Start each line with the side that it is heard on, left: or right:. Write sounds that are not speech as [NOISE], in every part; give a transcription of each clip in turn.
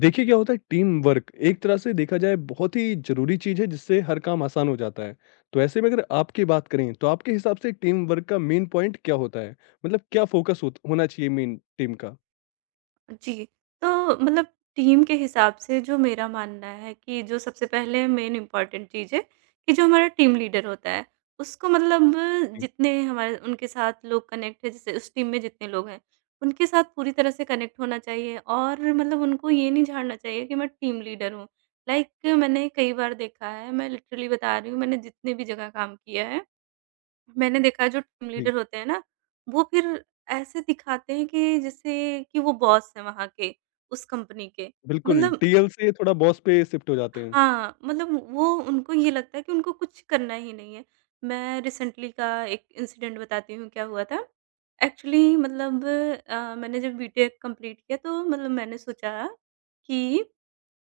left: देखिए क्या होता है टीम वर्क एक तरह से देखा जाए बहुत ही जरूरी चीज है जिससे हर काम आसान हो जाता है। तो ऐसे में अगर आपकी बात करें तो आपके हिसाब से टीम वर्क का मेन पॉइंट क्या होता है? मतलब क्या होना चाहिए मेन टीम का?
right: जी, तो मतलब टीम के हिसाब से जो मेरा मानना है कि जो सबसे पहले मेन इम्पोर्टेंट चीज़ है कि जो हमारा टीम लीडर होता है, उसको मतलब
left: जी।
right: जितने हमारे उनके साथ लोग कनेक्ट हैं, जैसे उस टीम में जितने लोग हैं, उनके साथ पूरी तरह से कनेक्ट होना चाहिए। और मतलब उनको ये नहीं झाड़ना चाहिए कि मैं टीम लीडर हूँ। लाइक मैंने कई बार देखा है, मैं लिटरली बता रही हूँ, मैंने जितने भी जगह काम किया है मैंने देखा है जो टीम
left: जी।
right: लीडर होते हैं ना, वो फिर ऐसे दिखाते हैं कि जैसे कि वो बॉस हैं वहाँ के, उस कंपनी के।
left: बिल्कुल,
right: मतलब
left: टीएल से थोड़ा बॉस पे शिफ्ट हो जाते हैं।
right: हाँ, मतलब वो उनको ये लगता है कि उनको कुछ करना ही नहीं है। मैं रिसेंटली का एक इंसिडेंट बताती हूँ क्या हुआ था। एक्चुअली मतलब मैंने जब बीटेक कंप्लीट किया तो मतलब मैंने सोचा कि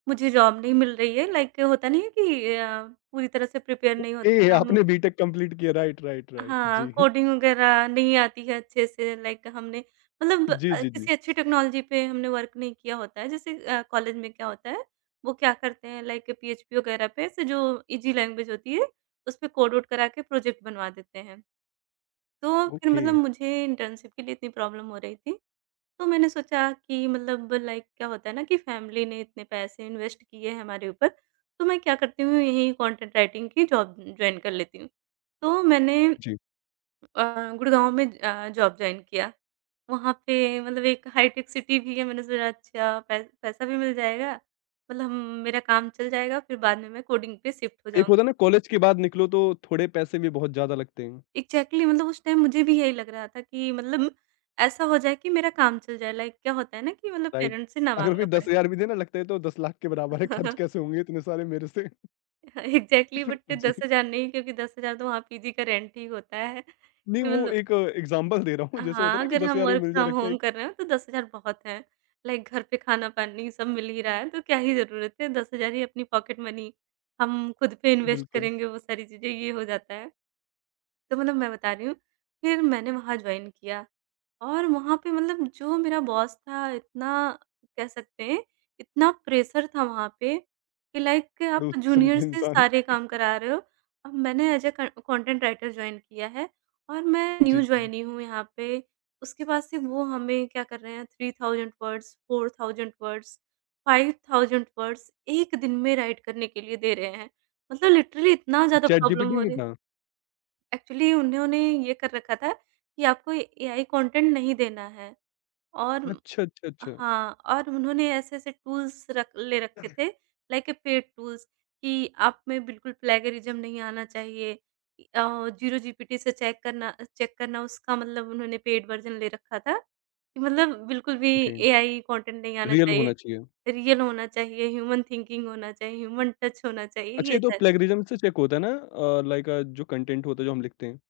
right: मुझे जॉब नहीं मिल रही है। लाइक होता नहीं है कि पूरी तरह से प्रिपेयर नहीं होते
left: ए
right: हम।
left: आपने बीटेक कंप्लीट किया, राइट राइट राइट।
right: हाँ,
left: जी। [LAUGHS]
right: कोडिंग वगैरह नहीं आती है अच्छे से। लाइक हमने मतलब
left: जी जी जी।
right: किसी अच्छी टेक्नोलॉजी पे हमने वर्क नहीं किया होता है। जैसे कॉलेज में क्या होता है, वो क्या करते हैं लाइक पीएचपी वगैरह पे ऐसे जो ईज़ी लैंग्वेज होती है, उसपे कोड वोड करा के प्रोजेक्ट बनवा देते हैं। तो फिर
left: ओके।
right: मतलब मुझे इंटर्नशिप के लिए इतनी प्रॉब्लम हो रही थी, तो मैंने सोचा कि मतलब लाइक क्या होता है ना कि फैमिली ने इतने पैसे इन्वेस्ट किए हैं हमारे ऊपर, तो मैं क्या करती हूँ यही कंटेंट राइटिंग की जॉब जॉइन कर लेती हूँ। तो मैंने
left: जी।
right: अ, गुड़गाँव में जॉब जॉइन किया। वहाँ पे मतलब एक हाईटेक सिटी भी है, मैंने सोचा अच्छा पै पैसा भी मिल जाएगा, मतलब हम मेरा काम चल जाएगा। फिर बाद में मैं कोडिंग पे शिफ्ट हो
left: एक होता है ना
right: जाऊँगी।
left: कॉलेज के बाद निकलो तो थोड़े पैसे भी बहुत ज्यादा लगते हैं।
right: एग्ज़ैक्टली मतलब उस टाइम मुझे भी यही लग रहा था कि मतलब ऐसा हो जाए कि मेरा काम चल जाए, लाइक क्या होता है ना कि मतलब
left: राइट।
right: पेरेंट्स से ना
left: अगर
right: माँगना
left: कोई दस
right: पड़े।
left: हजार भी देना लगता है तो 10 लाख के बराबर है, खर्च कैसे
right: [LAUGHS]
left: होंगे इतने सारे मेरे से?
right: एग्ज़ैक्टली, बट
left: जी।
right: 10,000 नहीं, क्योंकि 10,000 तो वहाँ पीजी का रेंट ही होता है।
left: नहीं, वो
right: मतलब
left: एक एग्ज़ाम्पल दे रहा हूँ जैसे होता है
right: हाँ,
left: ना कि
right: अगर हम
left: 10,000 में
right: वर्क
left: मिल जाए,
right: फ्रॉम
left: लगता है
right: होम
left: कि।
right: कर रहे हो तो 10,000 बहुत है। लाइक घर पे खाना-पानी सब मिल ही रहा है, तो क्या ही ज़रूरत है। 10,000 ही अपनी पॉकेट मनी हम खुद पे इन्वेस्ट
left: बिल्कुल।
right: करेंगे, वो सारी चीज़ें, ये हो जाता है। तो मतलब मैं बता रही हूँ, फिर मैंने वहाँ जॉइन किया। और वहाँ पे मतलब जो मेरा बॉस था इतना, कह सकते हैं, इतना प्रेशर था वहाँ पे कि लाइक आप
left: खड़ूस किस्म
right: जूनियर
left: का
right: से
left: इंसान।
right: सारे काम करा रहे हो। अब मैंने एज़ अ क कंटेंट राइटर जॉइन किया है और मैं
left: जी,
right: न्यू
left: जी।
right: जॉइनी हूँ यहाँ पे। उसके बाद से वो हमें क्या कर रहे हैं, 3,000 वर्ड्स, 4,000 वर्ड्स, 5,000 वर्ड्स 1 दिन में राइट करने के लिए दे रहे हैं। मतलब लिटरली इतना ज़्यादा
left: चैट
right: प्रॉब्लम
left: जीपीटी
right: हो
left: नहीं
right: रही है।
left: था?
right: एक्चुअली उन्होंने ये कर रखा था कि आपको एआई कंटेंट नहीं देना है। और
left: अच्छा, अच्छा, अच्छा।
right: हाँ, और उन्होंने ऐसे-ऐसे टूल्स रख ले रखे थे, लाइक ए पेड टूल्स, कि आप में बिल्कुल प्लेगरिज्म नहीं आना चाहिए। ज़ीरो जीपीटी से चेक करना उसका मतलब उन्होंने पेड वर्ज़न ले रखा था, कि मतलब बिल्कुल भी
left: ओके।
right: एआई कंटेंट नहीं आना
left: रियल होना
right: चाहिए।
left: चाहिए।
right: रियल होना चाहिए, ह्यूमन थिंकिंग होना चाहिए, ह्यूमन टच होना चाहिए,
left: अच्छा,
right: ये
left: ये तो
right: सब।
left: प्लेगरिज्म से चेक होता है ना लाइक जो कंटेंट होता है जो हम लिखते हैं।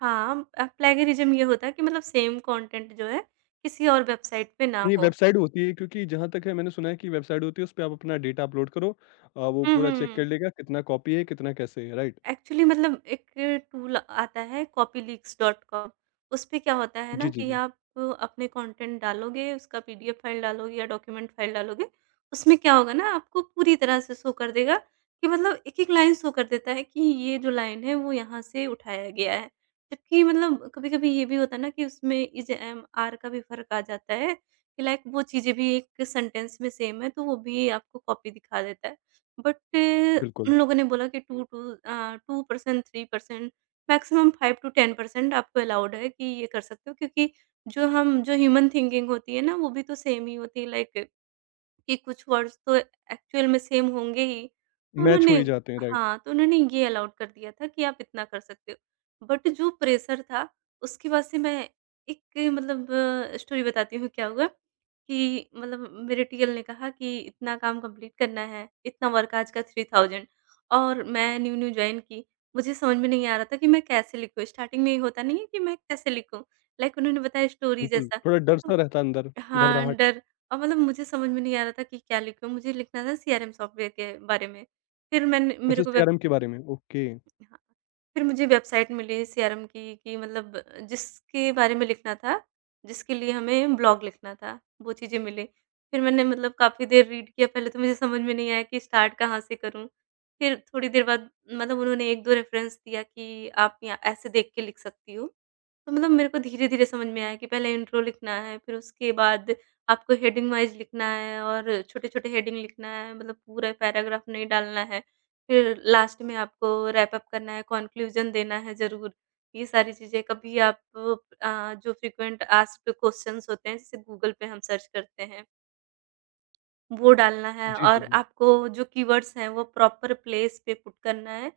right: हाँ, प्लेगरिज्म ये होता है कि मतलब सेम कंटेंट जो है, किसी और वेबसाइट पे ना
left: नहीं,
right: हो।
left: वेबसाइट होती है क्योंकि जहाँ तक है मैंने सुना है कि वेबसाइट होती है उस पे आप अपना डेटा अपलोड करो। वो
right: हुँ,
left: पूरा चेक कर
right: हुँ।
left: लेगा कितना कॉपी है, कितना कैसे है, राइट?
right: एक्चुअली मतलब एक टूल आता है कॉपीलीक्स डॉट कॉम। उसपे क्या होता है ना
left: जी, जी,
right: कि
left: जी।
right: आप अपने कंटेंट डालोगे, उसका पीडीएफ फाइल डालोगे या डॉक्यूमेंट फाइल डालोगे, उसमें क्या होगा ना आपको पूरी तरह से शो कर देगा कि मतलब एक-एक लाइन शो कर देता है कि ये जो लाइन है वो यहाँ से उठाया गया है। जबकि मतलब कभी-कभी ये भी होता है ना कि उसमें इज़-एम-आर का भी फ़र्क आ जाता है कि लाइक वो चीज़ें भी एक सेंटेंस में सेम है, तो वो भी आपको कॉपी दिखा देता है। बट
left: बिल्कुल।
right: उन लोगों ने बोला कि 2 टू 2% 3% मैक्सिमम 5 टू 10% आपको अलाउड है कि ये कर सकते हो, क्योंकि जो हम जो ह्यूमन थिंकिंग होती है ना, वो भी तो सेम ही होती है। लाइक कि कुछ वर्ड्स तो एक्चुअल में सेम होंगे ही। तो
left: मैच हो
right: उन्होंने
left: ही जाते हैं, राइट।
right: हाँ, तो उन्होंने ये अलाउड कर दिया था कि आप इतना कर सकते हो। बट जो प्रेशर था, उसके बाद से मैं एक मतलब स्टोरी बताती हूँ क्या हुआ कि मतलब मेरे टीएल ने कहा कि इतना काम कंप्लीट करना है, इतना वर्क आज का 3,000, और मैं न्यू-न्यू जॉइन की। मुझे समझ में नहीं आ रहा था कि मैं कैसे लिखूँ? स्टार्टिंग में ये होता नहीं है कि मैं कैसे लिखूँ? लाइक उन्होंने बताया स्टोरी
left: बिल्कुल,
right: जैसा।
left: थोड़ा डर-सा रहता है अंदर,
right: हाँ,
left: घबराहट।
right: डर। और मतलब मुझे समझ में नहीं आ रहा था कि क्या लिखूँ, मुझे लिखना था सीआरएम सॉफ्टवेयर के बारे में। फिर मैंने मेरे
left: अच्छा
right: को वेब
left: सीआरएम के बारे में, ओके।
right: हाँ, फिर मुझे वेबसाइट मिली सीआरएम की कि मतलब जिसके बारे में लिखना था, जिसके लिए हमें ब्लॉग लिखना था, वो चीज़ें मिली। फिर मैंने मतलब काफ़ी देर रीड किया, पहले तो मुझे समझ में नहीं आया कि स्टार्ट कहाँ से करूँ। फिर थोड़ी देर बाद मतलब उन्होंने 1-2 रेफ़रेंस दिया कि आप या ऐसे देख के लिख सकती हो। तो मतलब मेरे को धीरे-धीरे समझ में आया कि पहले इंट्रो लिखना है, फिर उसके बाद आपको हेडिंग वाइज़ लिखना है और छोटे-छोटे हेडिंग लिखना है, मतलब पूरा पैराग्राफ नहीं डालना है। फिर लास्ट में आपको रैप अप करना है, कॉन्क्लूज़न देना है ज़रूर। ये सारी चीज़ें कभी आप, जो फ्रीक्वेंट आस्क्ड क्वेश्चन्स होते हैं, जैसे गूगल पे हम सर्च करते हैं। वो डालना है
left: जी, जी,
right: और
left: जी।
right: आपको जो कीवर्ड्स हैं, वो प्रॉपर प्लेस पे पुट करना है।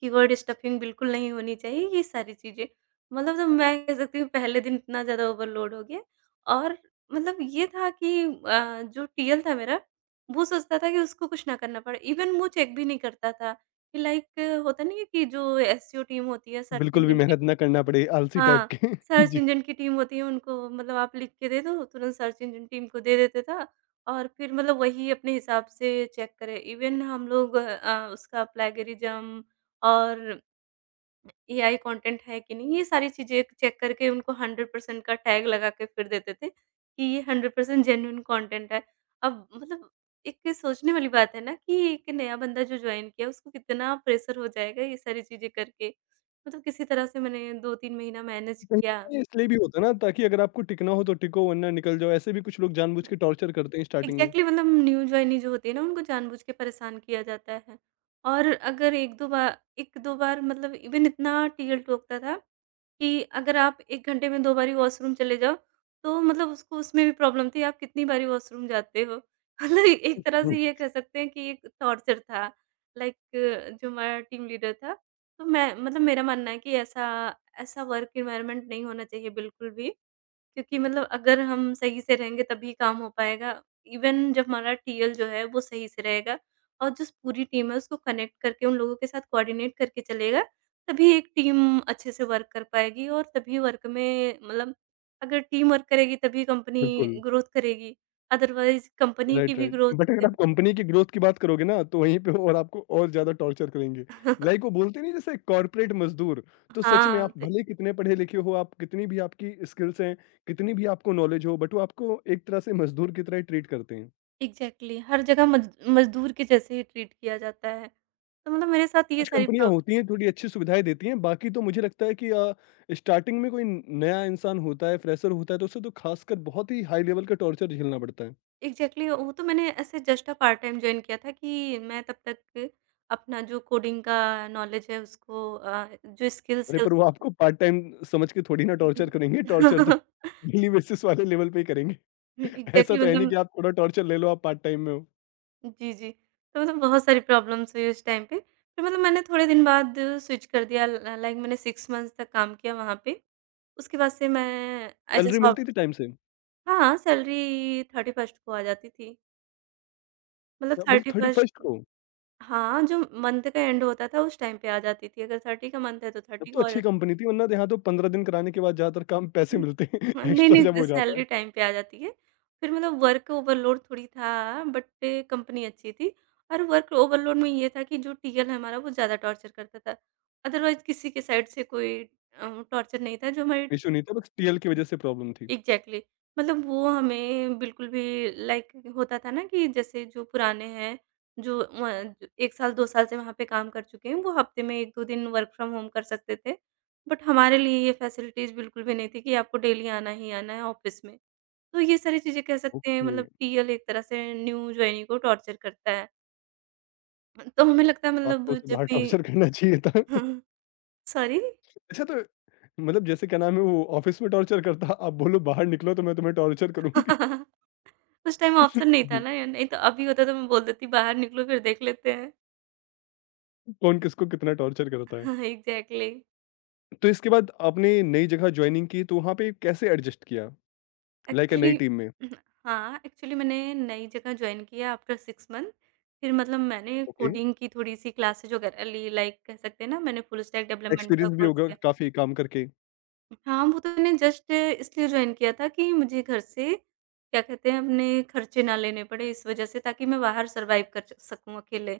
right: कीवर्ड स्टफिंग बिल्कुल नहीं होनी चाहिए, ये सारी चीज़ें। मतलब तो मैं कह सकती हूँ पहले दिन इतना ज़्यादा ओवरलोड हो गया। और मतलब ये था कि जो टीएल था मेरा, वो सोचता था कि उसको कुछ ना करना पड़े। इवन वो चेक भी नहीं करता था कि लाइक होता नहीं है कि जो एसईओ टीम होती है, सर्च
left: बिल्कुल भी
right: इंजन,
left: मेहनत ना करना पड़े, आलसी टाइप
right: हाँ,
left: के। [LAUGHS]
right: सर्च
left: जी।
right: इंजन की टीम होती है उनको मतलब आप लिख के दे दो, तुरंत सर्च इंजन टीम को दे देता था और फिर मतलब वही अपने हिसाब से चेक करे। इवन हम लोग उसका प्लेगरिज़्म और एआई कंटेंट है कि नहीं, ये सारी चीज़ें चेक करके उनको 100% का टैग लगा के फिर देते थे कि ये 100% जेन्युइन कंटेंट है। अब मतलब एक ये सोचने वाली बात है ना कि एक नया बंदा जो जॉइन किया उसको कितना प्रेशर हो जाएगा ये सारी चीज़ें करके। मतलब किसी तरह से मैंने 2-3 महीना मैनेज
left: कहीं न
right: किया।
left: कहीं इसलिए भी होता है ना ताकि अगर आपको टिकना हो तो टिको वरना निकल जाओ, ऐसे भी कुछ लोग जानबूझ के टॉर्चर करते हैं स्टार्टिंग में।
right: एग्ज़ैक्टली मतलब न्यूज़ वाहिनी जो होती है ना उनको जानबूझ के परेशान किया जाता है। और अगर 1-2 बार मतलब इवन इतना टीएल टोकता था कि अगर आप 1 घंटे में 2 बारी वॉशरूम चले जाओ, तो मतलब उसको उसमें भी प्रॉब्लम थी आप कितनी बारी वॉशरूम जाते हो। [LAUGHS] मतलब एक तरह
left: हुँ।
right: से ये कह सकते हैं कि एक टॉर्चर था। लाइक जो हमारा टीम लीडर था, तो मैं मतलब मेरा मानना है कि ऐसा ऐसा वर्क एनवायरनमेंट नहीं होना चाहिए बिल्कुल भी। क्योंकि मतलब अगर हम सही से रहेंगे तभी काम हो पाएगा। इवन जब हमारा टीएल जो है वो सही से रहेगा और जो पूरी टीम है उसको कनेक्ट करके उन लोगों के साथ कोऑर्डिनेट करके चलेगा, तभी एक टीम अच्छे से वर्क कर पाएगी और तभी वर्क में मतलब अगर टीम वर्क करेगी तभी कंपनी
left: बिल्कुल।
right: ग्रोथ करेगी, अदरवाइज़ कंपनी की
left: राइट,
right: भी
left: राइट।
right: ग्रोथ।
left: बट अगर आप कंपनी की ग्रोथ की बात करोगे ना तो वहीं पे और आपको और ज़्यादा टॉर्चर करेंगे।
right: [LAUGHS] है
left: लाइक वो बोलते नहीं जैसे कॉर्पोरेट मज़दूर, तो सच में
right: हाँ,
left: आप
right: तो
left: भले कितने पढ़े-लिखे हो, आप कितनी भी आपकी स्किल्स हैं, कितनी भी आपको नॉलेज हो, बट वो आपको एक तरह से मज़दूर की तरह ही ट्रीट करते हैं।
right: एग्ज़ैक्टली हर जगह मज़दूर के जैसे ही ट्रीट किया जाता है। तो मतलब मेरे साथ ये
left: कुछ
right: सारी
left: कंपनियाँ
right: प्रॉब
left: होती हैं, थोड़ी अच्छी सुविधाएँ देती हैं, बाकी तो मुझे लगता है कि स्टार्टिंग में कोई न नया इंसान होता है, फ्रेशर होता है, तो उसे तो खासकर बहुत ही हाई लेवल का टॉर्चर झेलना पड़ता है।
right: एग्ज़ैक्टली वो तो मैंने ऐसे just a part time join किया था कि मैं तब तक अपना जो कोडिंग का नॉलेज है उसको, जो स्किल्स
left: अरे!
right: है
left: पर वो
right: उसको।
left: आपको पार्ट टाइम समझ के थोड़ी ना टॉर्चर करेंगे, टॉर्चर तो
right: [LAUGHS]
left: डेली बेसिस वाले लेवल पे ही करेंगे। [LAUGHS] ऐसा
right: एग्ज़ैक्टली
left: तो है नहीं
right: मतलब।
left: कि आप थोड़ा टॉर्चर ले लो, आप पार्ट टाइम में हो।
right: जी, जी। तो मतलब बहुत सारी प्रॉब्लम्स हुई उस टाइम पे। फिर मतलब मैंने थोड़े दिन बाद स्विच कर दिया। ल लाइक मैंने 6 मंथ्स तक काम किया वहाँ पे। उसके बाद से मैं एज़ अ
left: सैलरी मिलती
right: सॉफ्ट,
left: थी टाइम से?
right: हाँ, सैलरी 31st को आ जाती थी। मतलब
left: मतलब
right: 31st,
left: 31st को?
right: हाँ, जो मंथ का एंड होता था उस टाइम पे आ जाती थी, अगर 30 का मंथ है तो
left: तब
right: 30
left: तो
right: को आ
left: अच्छी
right: जाती
left: कंपनी थी, वरना यहाँ तो 15 दिन कराने के बाद ज़्यादातर काम पैसे
right: थी।
left: मिलते हैं,
right: हाँ,
left: [LAUGHS]
right: नहीं,
left: एक्स्ट्रा जब
right: नहीं
left: हो जाता
right: सैलरी
left: है।
right: टाइम पे आ जाती है। फिर मतलब वर्क ओवरलोड थोड़ी था बट कंपनी अच्छी थी, और वर्क ओवरलोड में ये था कि जो टीएल हमारा वो ज़्यादा टॉर्चर करता था। अदरवाइज़ किसी के साइड से कोई टॉर्चर नहीं था जो हमारी
left: इश्यू नहीं था, बस टीएल की वजह से प्रॉब्लम थी।
right: एग्ज़ैक्टली मतलब वो हमें बिल्कुल भी लाइक होता था ना कि जैसे जो पुराने हैं, जो 1 साल 2 साल से वहाँ पे काम कर चुके हैं, वो हफ़्ते में 1-2 दिन वर्क फ्रॉम होम कर सकते थे। बट हमारे लिए ये फ़ैसिलिटीज़ बिल्कुल भी नहीं थी कि आपको डेली आना ही आना है ऑफ़िस में। तो ये सारी चीज़ें कह सकते हैं
left: ओके।
right: मतलब टीएल एक तरह से न्यू जॉइनी को टॉर्चर करता है। तो हमें लगता है
left: तो
right: मतलब
left: आपको उसे
right: जब
left: बाहर
right: भी।
left: टॉर्चर करना चाहिए था। [LAUGHS]
right: [LAUGHS] सॉरी?
left: अच्छा तो मतलब जैसे क्या नाम है वो ऑफ़िस में टॉर्चर करता, आप बोलो बाहर निकलो तो मैं तुम्हें टॉर्चर करूँगी।
right: [LAUGHS] उस टाइम ऑप्शन
left: [LAUGHS]
right: नहीं था
left: जी।
right: ना, या नहीं तो अभी होता तो मैं बोल देती बाहर निकलो फिर देख लेते हैं।
left: कौन किसको कितना टॉर्चर करता है।
right: [LAUGHS] एग्जैक्टली।
left: तो इसके बाद आपने नई जगह जॉइनिंग की तो वहाँ पे कैसे एडजस्ट किया? Like a
right: actually.
left: नई टीम में?
right: [CLEARS THROAT] हाँ, एक्चुअली मैंने नई जगह ज्वाइन किया आफ्टर 6 मंथ। फिर मतलब मैंने
left: ओके,
right: कोडिंग की थोड़ी सी क्लासेज वगैरह ली, लाइक कह सकते हैं ना, मैंने फुल स्टैक डेवलपमेंट का
left: एक्सपीरियंस भी
right: कोर्स।
left: होगा काफ़ी काम करके।
right: हाँ, वो तो मैंने जस्ट इसलिए जॉइन किया था कि मुझे घर से क्या कहते हैं अपने खर्चे ना लेने पड़े, इस वज़ह से, ताकि मैं बाहर सर्वाइव कर च सकूँ अकेले।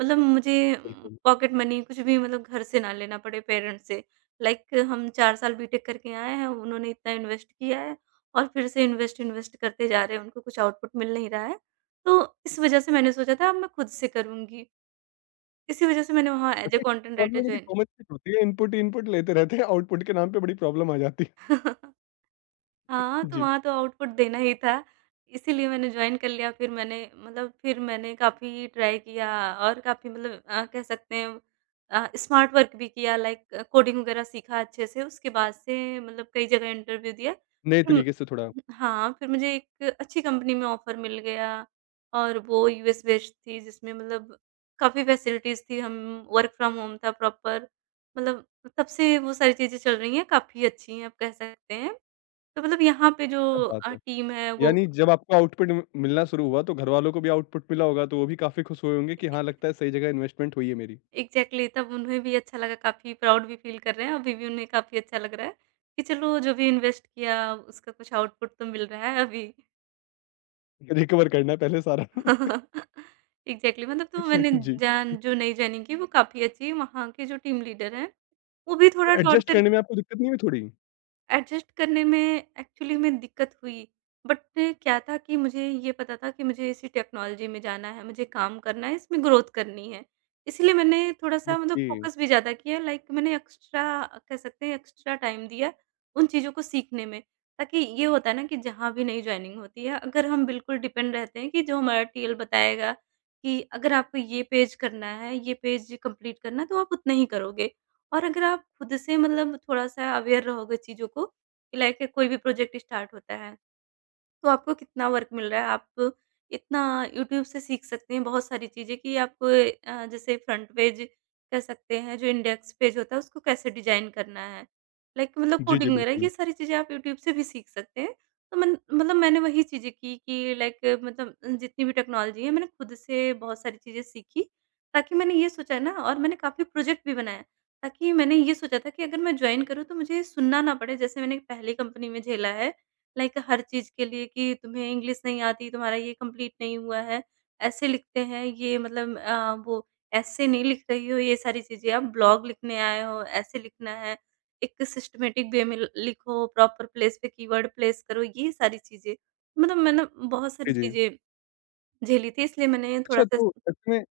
right: मतलब मुझे
left: बिल्कुल।
right: पॉकेट मनी कुछ भी मतलब घर से ना लेना पड़े पेरेंट्स से। लाइक हम 4 साल बीटेक करके आए हैं, उन्होंने इतना इन्वेस्ट किया है और फिर से इन्वेस्ट, इन्वेस्ट करते जा रहे हैं, उनको कुछ आउटपुट मिल नहीं रहा है। तो इस वज़ह से मैंने सोचा था अब मैं खुद से करूँगी। इसी वज़ह से मैंने वहाँ एज़ अ
left: अच्छा, एक
right: कंटेंट राइटर
left: प्रॉब्लम है कि कॉमन चीज़ होती है, इनपुट, इनपुट लेते रहते हैं, आउटपुट के नाम पे बड़ी प्रॉब्लम आ जाती है।
right: जॉइन। [LAUGHS] हाँ, तो
left: जी।
right: वहाँ तो आउटपुट देना ही था, इसीलिए मैंने जॉइन कर लिया। फिर मैंने मतलब फिर मैंने काफ़ी ट्राई किया और काफ़ी मतलब कह सकते हैं स्मार्ट वर्क भी किया, लाइक कोडिंग वगैरह सीखा अच्छे से। उसके बाद से मतलब कई जगह इंटरव्यू दिया।
left: नए तरीके से थोड़ा।
right: हाँ, फिर मुझे एक अच्छी कंपनी में ऑफ़र मिल गया और वो यूएस बेस्ड थी, जिसमें मतलब काफ़ी फैसिलिटीज़ थी, हम वर्क फ्रॉम होम था प्रॉपर, मतलब तब से वो सारी चीज़ें चल रही हैं, काफ़ी अच्छी हैं, आप कह सकते हैं। तो मतलब यहाँ पे
left: क्या
right: जो
left: बात है।
right: टीम है वो
left: यानी जब आपको आउटपुट म मिलना शुरू हुआ तो घरवालों को भी आउटपुट मिला होगा तो वो भी काफ़ी खुश हुए होंगे कि हाँ, लगता है सही जगह इन्वेस्टमेंट हुई है मेरी।
right: एग्ज़ैक्टली। तब उन्हें भी अच्छा लगा, काफ़ी प्राउड भी फ़ील कर रहे हैं, अभी भी उन्हें काफ़ी अच्छा लग रहा है कि चलो, जो भी इन्वेस्ट किया उसका कुछ आउटपुट तो मिल रहा है अभी।
left: रिकवर करना है पहले सारा। [LAUGHS]
right: [LAUGHS] एग्ज़ैक्टली। मतलब तो मैंने
left: जी।
right: जान जो नई जॉइनिंग की वो काफ़ी अच्छी है, वहाँ के जो टीम लीडर हैं, वो भी थोड़ा
left: एडजस्ट
right: टॉर्चर।
left: करने में आपको दिक्कत नहीं हुई थोड़ी?
right: एडजस्ट करने में एक्चुअली में दिक्कत हुई, बट क्या था कि मुझे ये पता था कि मुझे इसी टेक्नोलॉजी में जाना है, मुझे काम करना है, इसमें ग्रोथ करनी है। इसलिए मैंने थोड़ा-सा मतलब
left: ओके।
right: फ़ोकस भी ज़्यादा किया, लाइक मैंने एक्स्ट्रा, कह सकते हैं एक्स्ट्रा टाइम दिया उन चीज़ों को सीखने में, ताकि ये होता है ना कि जहाँ भी नई जॉइनिंग होती है, अगर हम बिल्कुल डिपेंड रहते हैं कि जो हमारा टीएल बताएगा कि अगर आपको ये पेज करना है, ये पेज कंप्लीट करना है, तो आप उतना ही करोगे। और अगर आप खुद से मतलब थोड़ा-सा अवेयर रहोगे चीज़ों को, कि लाइक कोई भी प्रोजेक्ट स्टार्ट होता है, तो आपको कितना वर्क मिल रहा है। आप इतना यूट्यूब से सीख सकते हैं बहुत सारी चीज़ें, कि आपको जैसे फ्रंट पेज कह सकते हैं, जो इंडेक्स पेज होता है उसको कैसे डिज़ाइन करना है। लाइक मतलब
left: जी, जी,
right: कोडिंग वगैरह
left: बिल्कुल।
right: ये सारी चीज़ें आप यूट्यूब से भी सीख सकते हैं। तो मन मतलब मैंने वही चीज़ें की कि लाइक मतलब जितनी भी टेक्नोलॉजी है मैंने खुद से बहुत सारी चीज़ें सीखी। ताकि मैंने ये सोचा ना, और मैंने काफ़ी प्रोजेक्ट भी बनाया। ताकि मैंने ये सोचा था कि अगर मैं जॉइन करूँ तो मुझे सुनना ना पड़े, जैसे मैंने पहली कंपनी में झेला है, लाइक हर चीज़ के लिए कि तुम्हें इंग्लिश नहीं आती, तुम्हारा ये कंप्लीट नहीं हुआ है, ऐसे लिखते हैं, ये मतलब वो ऐसे नहीं लिख रही हो, ये सारी चीज़ें, आप ब्लॉग लिखने आए हो, ऐसे लिखना है, एक सिस्टमैटिक वे में ल लिखो, प्रॉपर प्लेस पे कीवर्ड प्लेस करो, ये सारी चीज़ें। मतलब मैंने बहुत सारी
left: जी, जी।
right: चीज़ें झेली थी, इसलिए मैंने
left: अच्छा
right: थोड़ा-सा।
left: तो ऐसे में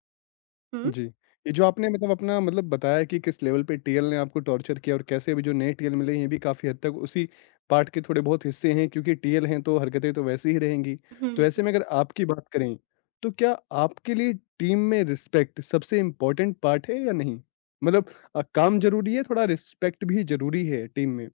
right: हुँ।
left: जी। ये जो आपने मतलब अपना मतलब बताया कि किस लेवल पे टीएल ने आपको टॉर्चर किया और कैसे अभी जो नए टीएल मिले हैं, ये भी काफ़ी हद तक उसी पार्ट के थोड़े बहुत हिस्से हैं क्योंकि टीएल हैं तो हरकतें तो वैसे ही रहेंगी।
right: हुँ।
left: तो ऐसे में अगर आपकी बात करें, तो क्या आपके लिए टीम में रिस्पेक्ट सबसे इम्पोर्टेंट पार्ट है या नहीं? मतलब काम ज़रूरी है, थोड़ा रिस्पेक्ट भी ज़रूरी है टीम में?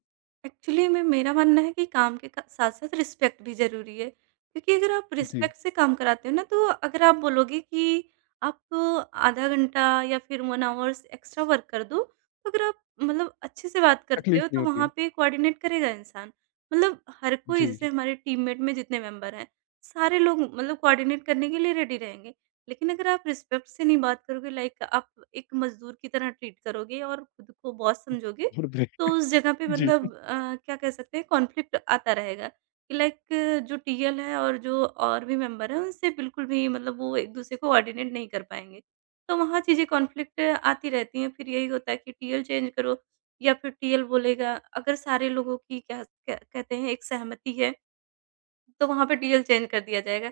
right: एक्चुअली में मेरा मानना है कि काम के क साथ-साथ रिस्पेक्ट भी ज़रूरी है। क्योंकि अगर आप
left: जी,
right: रिस्पेक्ट से काम कराते हो ना, तो अगर आप बोलोगे कि आप आधा घंटा या फिर 1 आवर्स एक्स्ट्रा वर्क कर दो, तो अगर आप मतलब अच्छे से बात करते
left: तकलीफ
right: हो,
left: नहीं
right: तो
left: होती।
right: वहाँ पे कोऑर्डिनेट करेगा इंसान। मतलब हर कोई
left: जी,
right: जैसे
left: जी।
right: हमारे टीममेट में जितने मेंबर हैं, सारे लोग मतलब कोऑर्डिनेट करने के लिए रेडी रहेंगे। लेकिन अगर आप रिस्पेक्ट से नहीं बात करोगे, लाइक आप एक मज़दूर की तरह ट्रीट करोगे और खुद को बॉस समझोगे,
left: और ब्रे
right: तो उस
left: [LAUGHS]
right: जगह पे
left: जी,
right: मतलब क्या कह सकते हैं कॉन्फ्लिक्ट आता रहेगा कि लाइक जो टीएल है और जो और भी मेंबर हैं उनसे बिल्कुल भी मतलब वो एक दूसरे को कोऑर्डिनेट नहीं कर पाएँगे। तो वहाँ चीज़ें कॉन्फ्लिक्ट आती रहती हैं, फिर यही होता है कि टीएल चेंज करो या फिर टीएल बोलेगा अगर सारे लोगों की क्या क कहते हैं एक सहमति है तो वहाँ पे टीएल चेंज कर दिया जाएगा।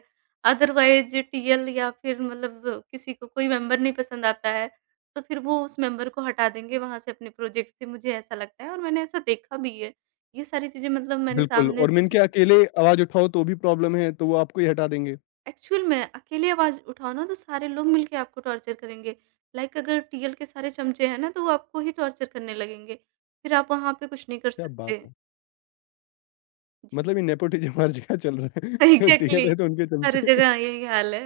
right: अदरवाइज़ टीएल या फिर मतलब किसी को कोई मेंबर नहीं पसंद आता है, तो फिर वो उस मेंबर को हटा देंगे वहाँ से अपने प्रोजेक्ट से, मुझे ऐसा लगता है और मैंने ऐसा देखा भी है। ये सारी चीज़ें मतलब मैंने
left: बिल्कुल,
right: सामने
left: और
right: से
left: मिनके अकेले आवाज़ उठाओ तो भी प्रॉब्लम है, तो वो आपको ही हटा देंगे।
right: एक्चुअल में अकेली आवाज़ उठाओ ना तो सारे लोग मिलके आपको टॉर्चर करेंगे। लाइक अगर टीएल के सारे चमचे हैं ना तो वो आपको ही टॉर्चर करने लगेंगे, फिर आप वहाँ पे कुछ नहीं कर
left: क्या बात
right: सकते।
left: है!
right: जी। [LAUGHS]
left: मतलब ये नेपोटिज़्म हर जगह चल रहा है। [LAUGHS]
right: एग्ज़ैक्टली।
left: टीएल है तो उनके
right: हर
left: चमचे।
right: जगह
left: [LAUGHS]
right: यही हाल है।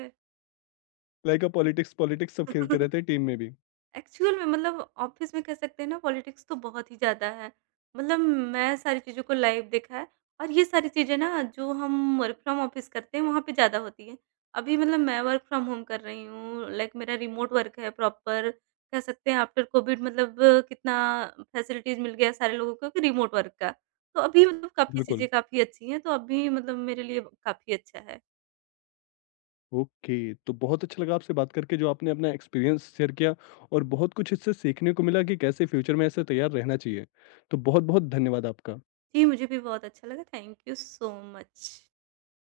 left: लाइक पॉलिटिक्स, पॉलिटिक्स सब खेलते रहते
right: [LAUGHS]
left: हैं टीम में भी।
right: एक्चुअल में मतलब ऑफ़िस में कह सकते हैं ना पॉलिटिक्स तो बहुत ही ज़्यादा है। मतलब मैं सारी चीज़ों को लाइव देखा है और ये सारी चीज़ें ना जो हम वर्क फ्रॉम ऑफ़िस करते हैं वहाँ पे ज़्यादा होती हैं। अभी मतलब मैं वर्क फ्रॉम होम कर रही हूँ, लाइक मेरा रिमोट वर्क है प्रॉपर, कह सकते हैं आफ्टर कोविड मतलब कितना फैसिलिटीज़ मिल गया सारे लोगों को कि रिमोट वर्क का। तो अभी मतलब काफ़ी चीज़ें
left: बिल्कुल।
right: काफ़ी अच्छी हैं, तो अभी मतलब मेरे लिए काफ़ी अच्छा है।
left: ओके, तो बहुत अच्छा लगा आपसे बात करके जो आपने अपना एक्सपीरियंस शेयर किया और बहुत कुछ इससे सीखने को मिला कि कैसे फ्यूचर में ऐसे तैयार रहना चाहिए। तो बहुत-बहुत धन्यवाद आपका।
right: जी, मुझे भी बहुत अच्छा लगा। Thank you so much.